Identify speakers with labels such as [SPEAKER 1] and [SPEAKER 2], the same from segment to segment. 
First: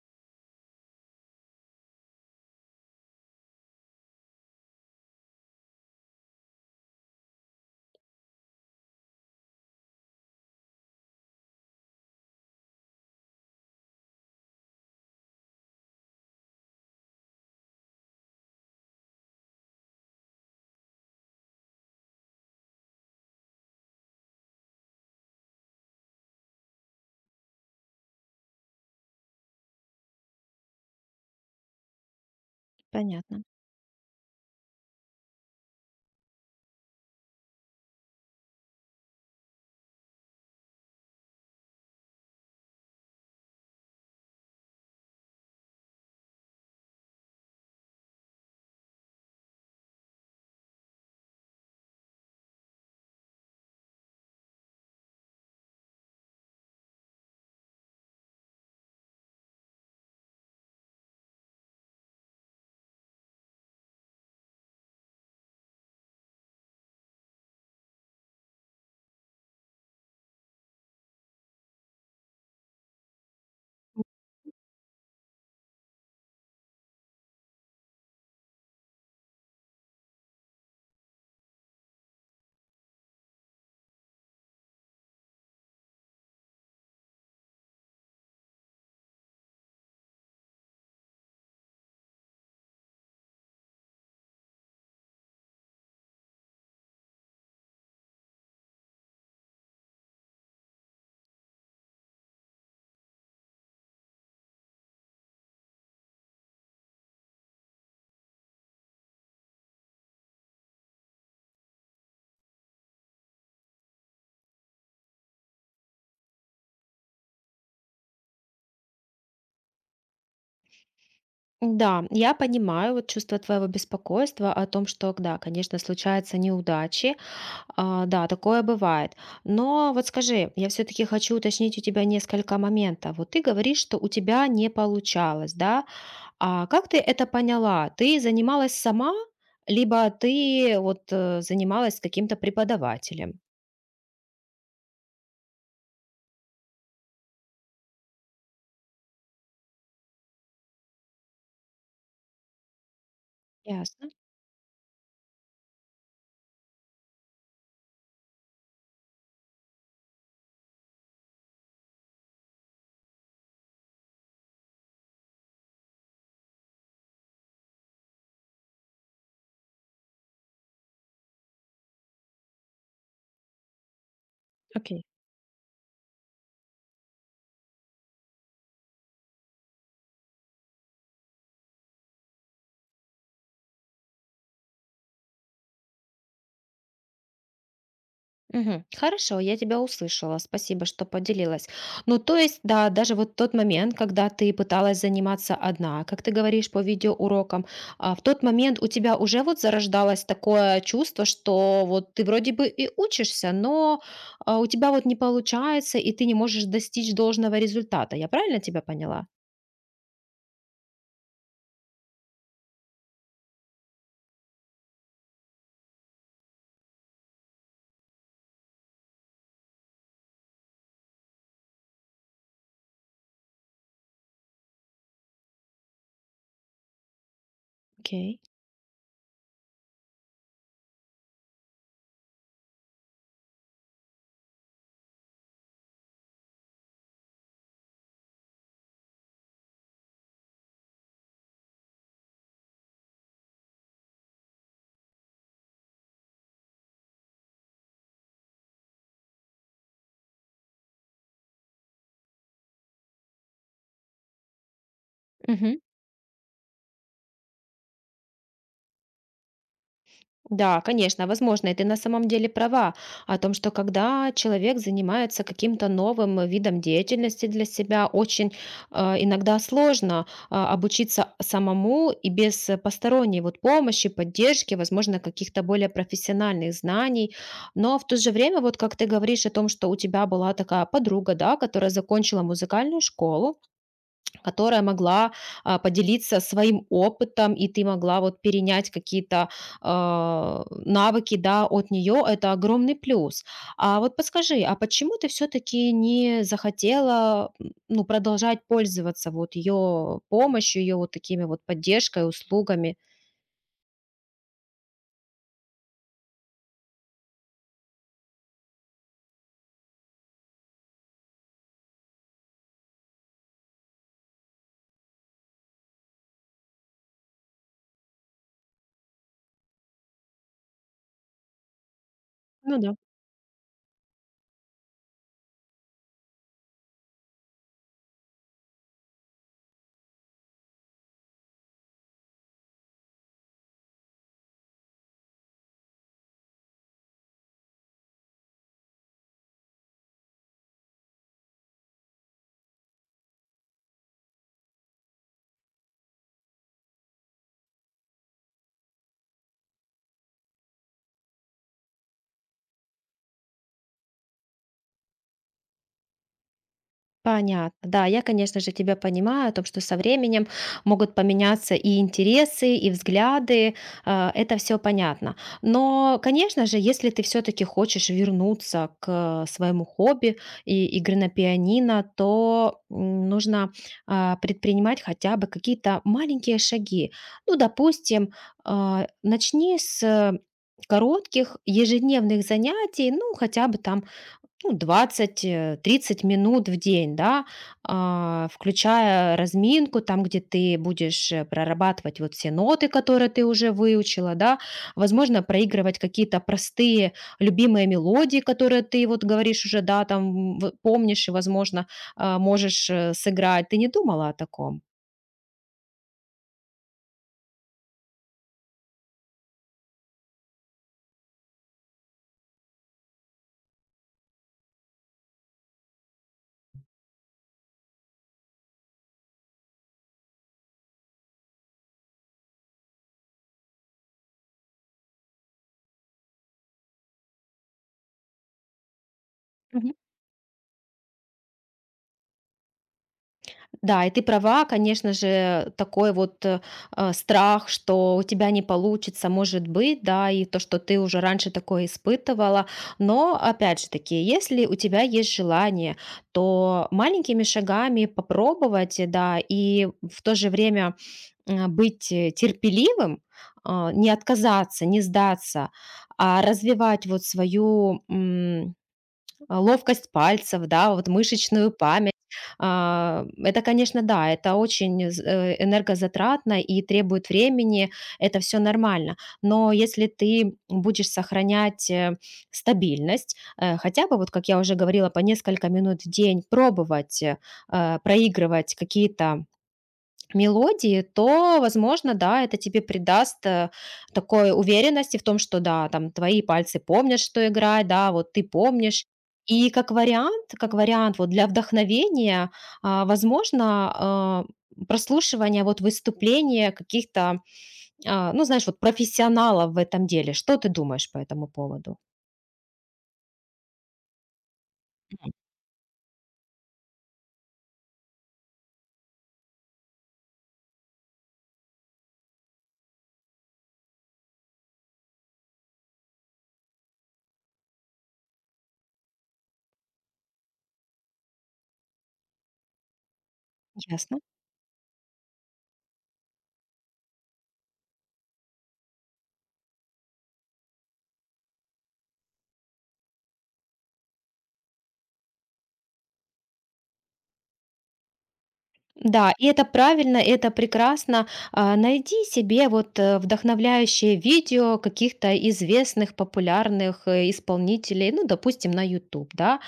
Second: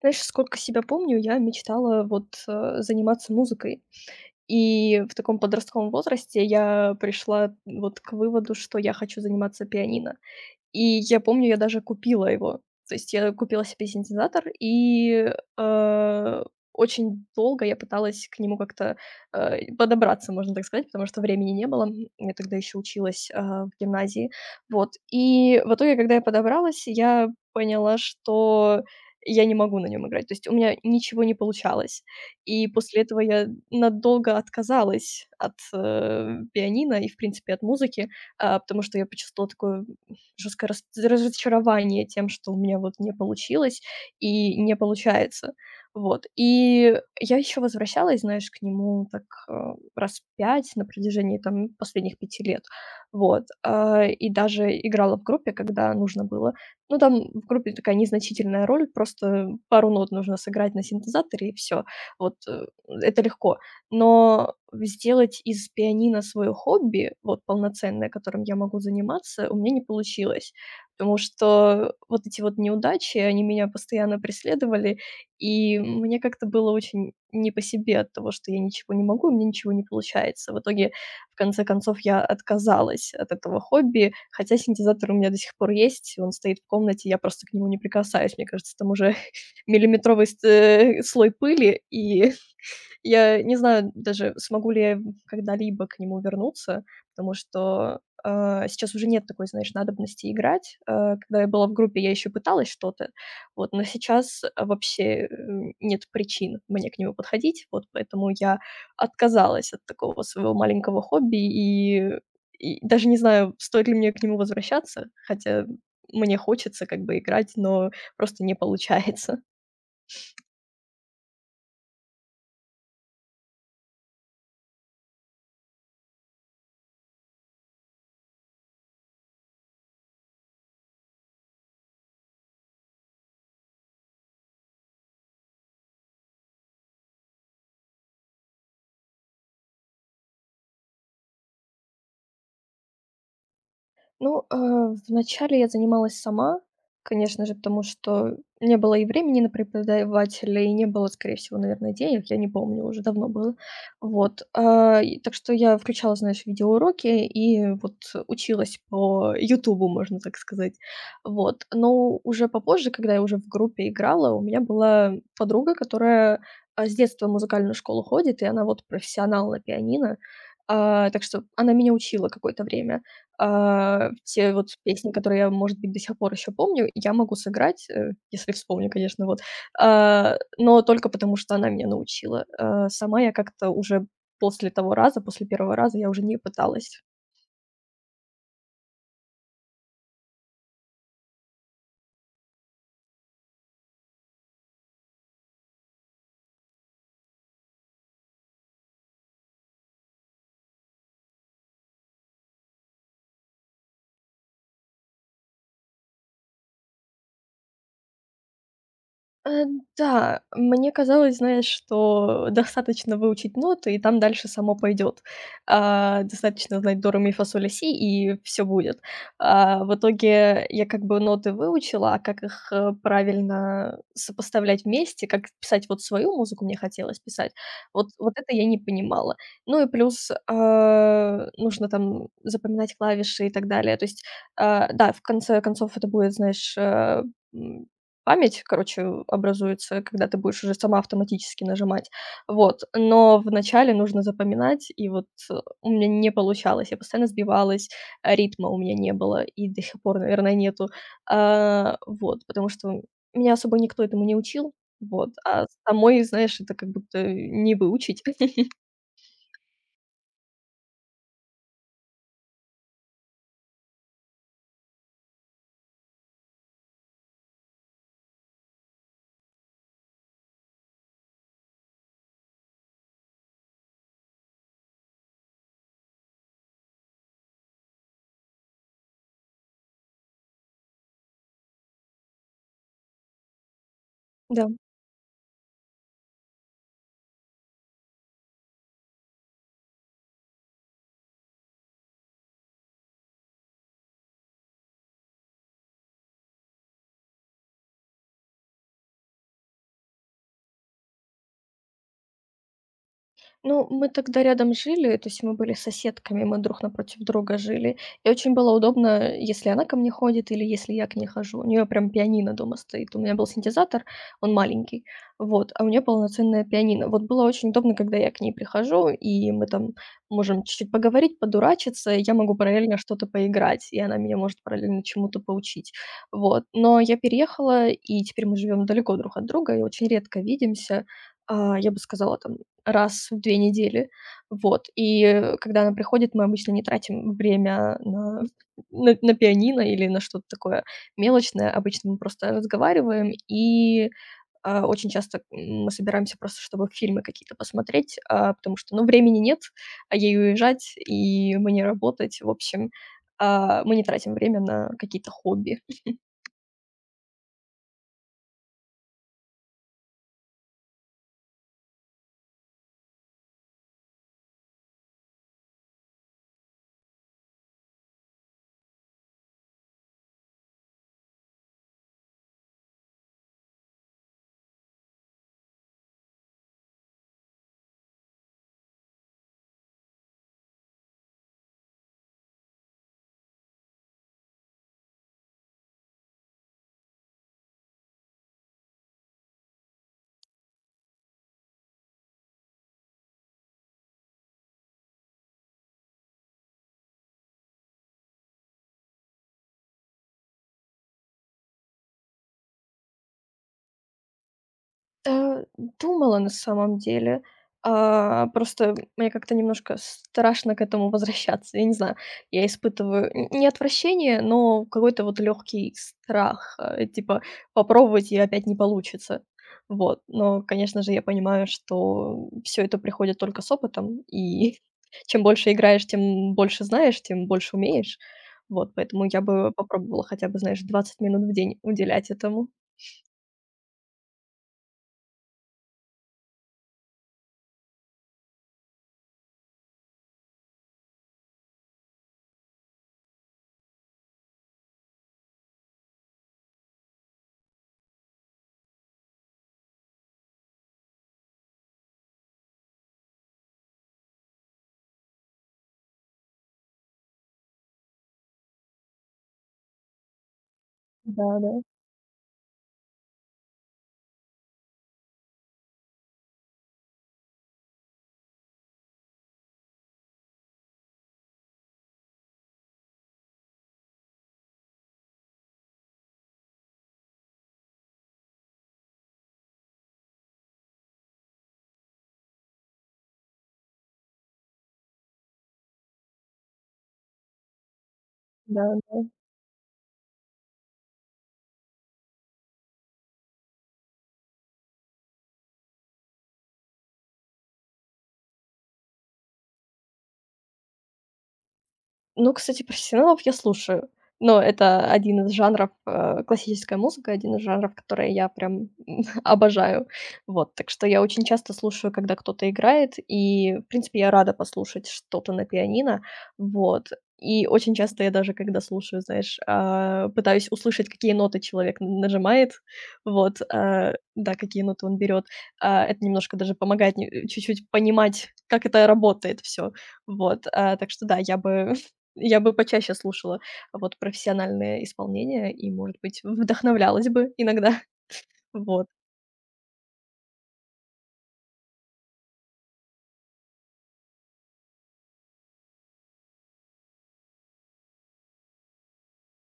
[SPEAKER 1] Знаешь, сколько себя помню, я мечтала заниматься музыкой. И в таком подростковом возрасте я пришла вот к выводу, что я хочу заниматься пианино. И я помню, я даже купила его. То есть я купила себе синтезатор, и, э, очень долго я пыталась к нему как-то подобраться, можно так сказать, потому что времени не было. Я тогда еще училась в гимназии. Вот. И в итоге, когда я подобралась, я поняла, что я не могу на нем играть. То есть у меня ничего не получалось. И после этого
[SPEAKER 2] Понятно.
[SPEAKER 1] я надолго отказалась от пианино и, в принципе, от музыки, потому что я почувствовала такую жесткое рас разочарование тем, что у меня вот не получилось и не получается. Вот. И я еще возвращалась, знаешь, к нему так, раз 5 на протяжении там последних пяти лет. Вот. И даже играла в группе, когда нужно было. Ну, там в группе такая незначительная роль, просто пару нот нужно сыграть на синтезаторе и все. Вот, э, это легко. Но сделать из пианино свое хобби, вот полноценное, которым я могу заниматься, у меня не получилось, потому что вот эти вот неудачи, они меня постоянно преследовали, и мне как-то было очень не по себе от того, что я ничего не могу, у меня ничего не получается. В итоге, в конце концов, я отказалась от этого хобби, хотя синтезатор у меня до сих пор есть, он стоит в комнате, я просто к нему не прикасаюсь. Мне кажется, там уже миллиметровый слой пыли, и я не знаю даже, смогу ли я в когда-либо к нему вернуться, потому что сейчас уже нет такой, знаешь, надобности играть. А, когда я была в группе, я еще пыталась что-то, вот, но сейчас вообще нет причин мне к нему подходить, вот поэтому я отказалась от такого своего маленького хобби и даже не знаю, стоит ли мне к нему возвращаться, хотя мне хочется как бы играть, но просто не получается.
[SPEAKER 2] Да, я понимаю вот чувство твоего беспокойства о том, что, да, конечно, случаются неудачи, да, такое бывает. Но вот скажи, я все-таки хочу уточнить у тебя несколько моментов. Вот ты говоришь, что у тебя не получалось, да? А как ты это поняла? Ты занималась сама, либо ты вот занималась с каким-то преподавателем?
[SPEAKER 1] Вначале я занималась сама, конечно же, потому что не было и времени на преподавателя, и не было, скорее всего, наверное, денег, я не помню, уже давно было.
[SPEAKER 2] Ясно.
[SPEAKER 1] Вот, и так что я включала, знаешь, видеоуроки и вот училась по "Ютубу", можно так сказать. Вот, но уже попозже, когда я уже в группе играла, у меня была подруга, которая с детства в музыкальную школу ходит, и она вот профессионал на пианино, так что она меня учила какое-то время. А, все вот
[SPEAKER 2] Окей.
[SPEAKER 1] песни, которые я, может быть, до сих пор еще помню, я могу сыграть, если вспомню, конечно, вот. А, но только потому, что она меня научила. А, сама я как-то уже после первого раза я уже не пыталась.
[SPEAKER 2] Мгм. Хорошо, я тебя услышала. Спасибо, что поделилась. Ну, то есть, да, даже вот тот момент, когда ты пыталась заниматься одна, как ты говоришь по видеоурокам, в тот момент у тебя уже вот зарождалось такое чувство, что вот ты вроде бы и учишься, но у тебя вот не получается, и ты не можешь достичь должного результата. Я правильно тебя поняла?
[SPEAKER 1] Э, да, мне казалось, знаешь, что достаточно выучить ноты, и там дальше само пойдет. А, достаточно знать до, ре, ми, фа, соль, ля, си, и все будет. А, в итоге я как бы ноты выучила, а как их правильно сопоставлять вместе, как писать вот свою музыку мне хотелось писать, вот
[SPEAKER 2] Окей.
[SPEAKER 1] это я не понимала. Ну и плюс, а, нужно там запоминать клавиши и так далее. То есть, а, да, в конце концов это будет, знаешь, м, память, короче, образуется, когда ты будешь уже сама автоматически нажимать. Вот, но вначале нужно запоминать, и вот у меня не получалось. Я постоянно сбивалась, а ритма у меня не было и до сих пор, наверное, нету. А, вот, потому что меня особо никто этому не учил. Вот, а
[SPEAKER 2] Мгм.
[SPEAKER 1] самой, знаешь, это как будто не выучить.
[SPEAKER 2] Да, конечно, возможно, и ты на самом деле права о том, что когда человек занимается каким-то новым видом деятельности для себя, очень иногда сложно обучиться самому и без посторонней вот помощи, поддержки, возможно, каких-то более профессиональных знаний. Но в то же время, вот как ты говоришь о том, что у тебя была такая подруга, да, которая закончила музыкальную школу,
[SPEAKER 1] Да.
[SPEAKER 2] которая могла, поделиться своим опытом, и ты могла вот перенять какие-то, навыки, да, от нее. Это огромный плюс. А вот подскажи, а почему ты все таки не захотела, ну, продолжать пользоваться вот ее помощью, ее вот такими вот поддержкой, услугами?
[SPEAKER 1] Ну, мы тогда рядом жили, то есть мы были соседками, мы друг напротив друга жили. И очень было удобно, если она ко мне ходит или если я к ней хожу. У нее прям пианино дома стоит. У меня был синтезатор, он маленький, вот, а у нее полноценное пианино. Вот было очень удобно, когда я к ней прихожу, и мы там можем чуть-чуть поговорить, подурачиться, и я могу
[SPEAKER 2] Ну да.
[SPEAKER 1] параллельно что-то поиграть, и она меня может параллельно чему-то поучить. Вот. Но я переехала, и теперь мы живем далеко друг от друга и очень редко видимся. А, я бы сказала, там, раз в 2 недели. Вот, когда она приходит, мы обычно не тратим время на пианино или на что-то такое мелочное. Обычно мы просто разговариваем и очень часто, мы собираемся просто, чтобы фильмы какие-то посмотреть, потому что, ну, времени нет, а ей уезжать и мне работать. В общем, а, мы не тратим время на какие-то хобби.
[SPEAKER 2] Понятно. Да, я, конечно же, тебя понимаю о том, что со временем могут поменяться и интересы, и взгляды. Это все понятно. Но, конечно же, если ты все-таки хочешь вернуться к своему хобби и игры на пианино, то нужно предпринимать хотя бы какие-то маленькие шаги. Ну, допустим, начни с коротких ежедневных занятий, ну, хотя бы там ну, 20 30 минут в день, да, включая разминку, там, где ты будешь прорабатывать вот все ноты, которые ты уже выучила, да, возможно, проигрывать какие-то простые любимые мелодии, которые ты вот говоришь уже, да, там помнишь и, возможно, можешь сыграть. Ты не думала о таком?
[SPEAKER 1] Э, Думала на самом деле. А, просто мне как-то немножко страшно к этому возвращаться. Я не знаю, я испытываю н не отвращение, но какой-то вот легкий страх, типа попробовать и опять не получится. Вот. Но, конечно же, я понимаю, что все это приходит только с опытом, и чем больше играешь, тем больше знаешь, тем больше умеешь. Вот, поэтому я бы попробовала хотя бы, знаешь, 20 минут в день уделять этому.
[SPEAKER 2] Да, и ты права, конечно же, такой вот страх, что у тебя не получится, может быть, да, и то, что ты уже раньше такое испытывала. Но, опять же таки, если у тебя есть желание, то маленькими шагами попробовать, да, и в то же время быть терпеливым, не отказаться, не сдаться, а развивать вот свою ловкость пальцев, да, вот мышечную
[SPEAKER 1] Да-да,
[SPEAKER 2] память. Это, конечно, да, это очень энергозатратно и требует времени, это все нормально. Но если ты будешь сохранять стабильность, хотя бы, вот как я уже говорила, по несколько минут в день пробовать проигрывать какие-то мелодии, то, возможно, да, это тебе придаст такой уверенности в том, что да, там твои пальцы помнят, что играть, да, вот ты помнишь.
[SPEAKER 1] да-да.
[SPEAKER 2] И как вариант вот для вдохновения, возможно, прослушивание вот выступления каких-то, ну, знаешь, вот профессионалов в этом деле. Что ты думаешь по этому поводу?
[SPEAKER 1] Ну, кстати, профессионалов я слушаю, но это один из жанров, классическая музыка, один из жанров, которые я прям обожаю. Вот, так что я очень часто слушаю, когда кто-то играет, и, в принципе, я рада послушать что-то на пианино. Вот, и очень часто я даже, когда слушаю, знаешь, а, пытаюсь услышать, какие ноты человек н нажимает, вот, а,
[SPEAKER 2] Ясно?
[SPEAKER 1] да, какие ноты он берет. А, это немножко даже помогает не э, чуть-чуть понимать, как это работает все. Вот, а, так что да, я бы почаще слушала вот профессиональное исполнение и, может быть, вдохновлялась бы иногда. Вот.
[SPEAKER 2] Да, и это правильно, и это прекрасно. Найди себе вот вдохновляющее видео каких-то известных, популярных исполнителей, ну, допустим, на YouTube, да,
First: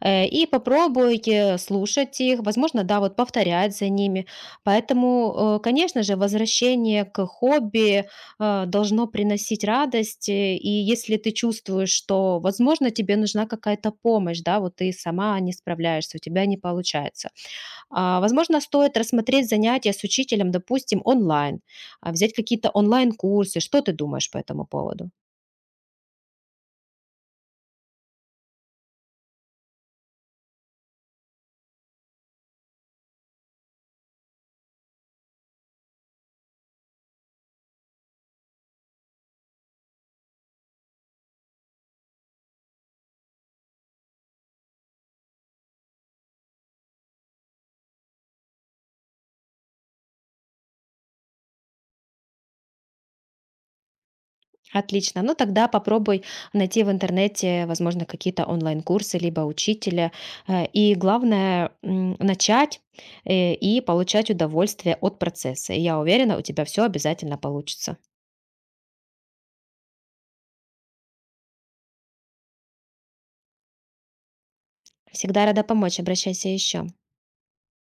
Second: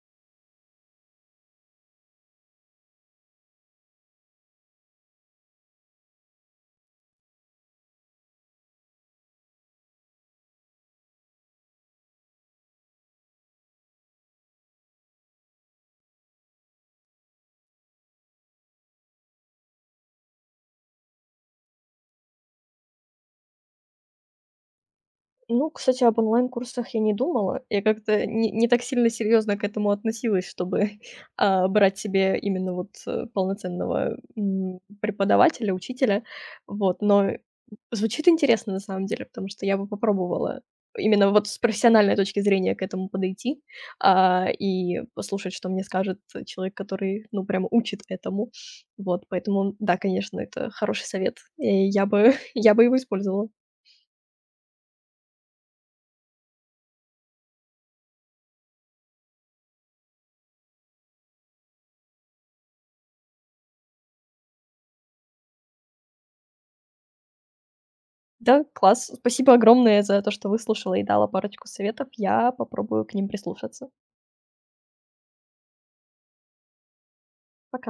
[SPEAKER 2] и попробуй слушать их, возможно, да, вот повторять за ними. Поэтому, конечно же, возвращение к хобби должно приносить радость, и если ты чувствуешь, что, возможно, тебе нужна какая-то помощь, да, вот ты сама не справляешься, у тебя не получается, возможно, стоит рассмотреть занятия с учителем, допустим, онлайн, взять какие-то онлайн-курсы. Что ты думаешь по этому поводу?
[SPEAKER 1] Ну, кстати, об онлайн-курсах я не думала. Я как-то не так сильно серьезно к этому относилась, чтобы, брать себе именно вот полноценного преподавателя, учителя. Вот, но звучит интересно на самом деле, потому что я бы попробовала именно вот с профессиональной точки зрения к этому подойти, а, и послушать, что мне скажет человек, который, ну, прямо учит этому. Вот, поэтому да, конечно, это хороший совет. И я бы я бы его использовала.
[SPEAKER 2] Отлично. Ну тогда попробуй найти в интернете, возможно, какие-то онлайн-курсы, либо учителя. И главное, начать и получать удовольствие от процесса. И я уверена, у тебя все обязательно получится.
[SPEAKER 1] Да, класс. Спасибо огромное за то, что выслушала и дала парочку советов. Я попробую к ним прислушаться.
[SPEAKER 2] Всегда рада помочь. Обращайся еще.
[SPEAKER 1] Пока.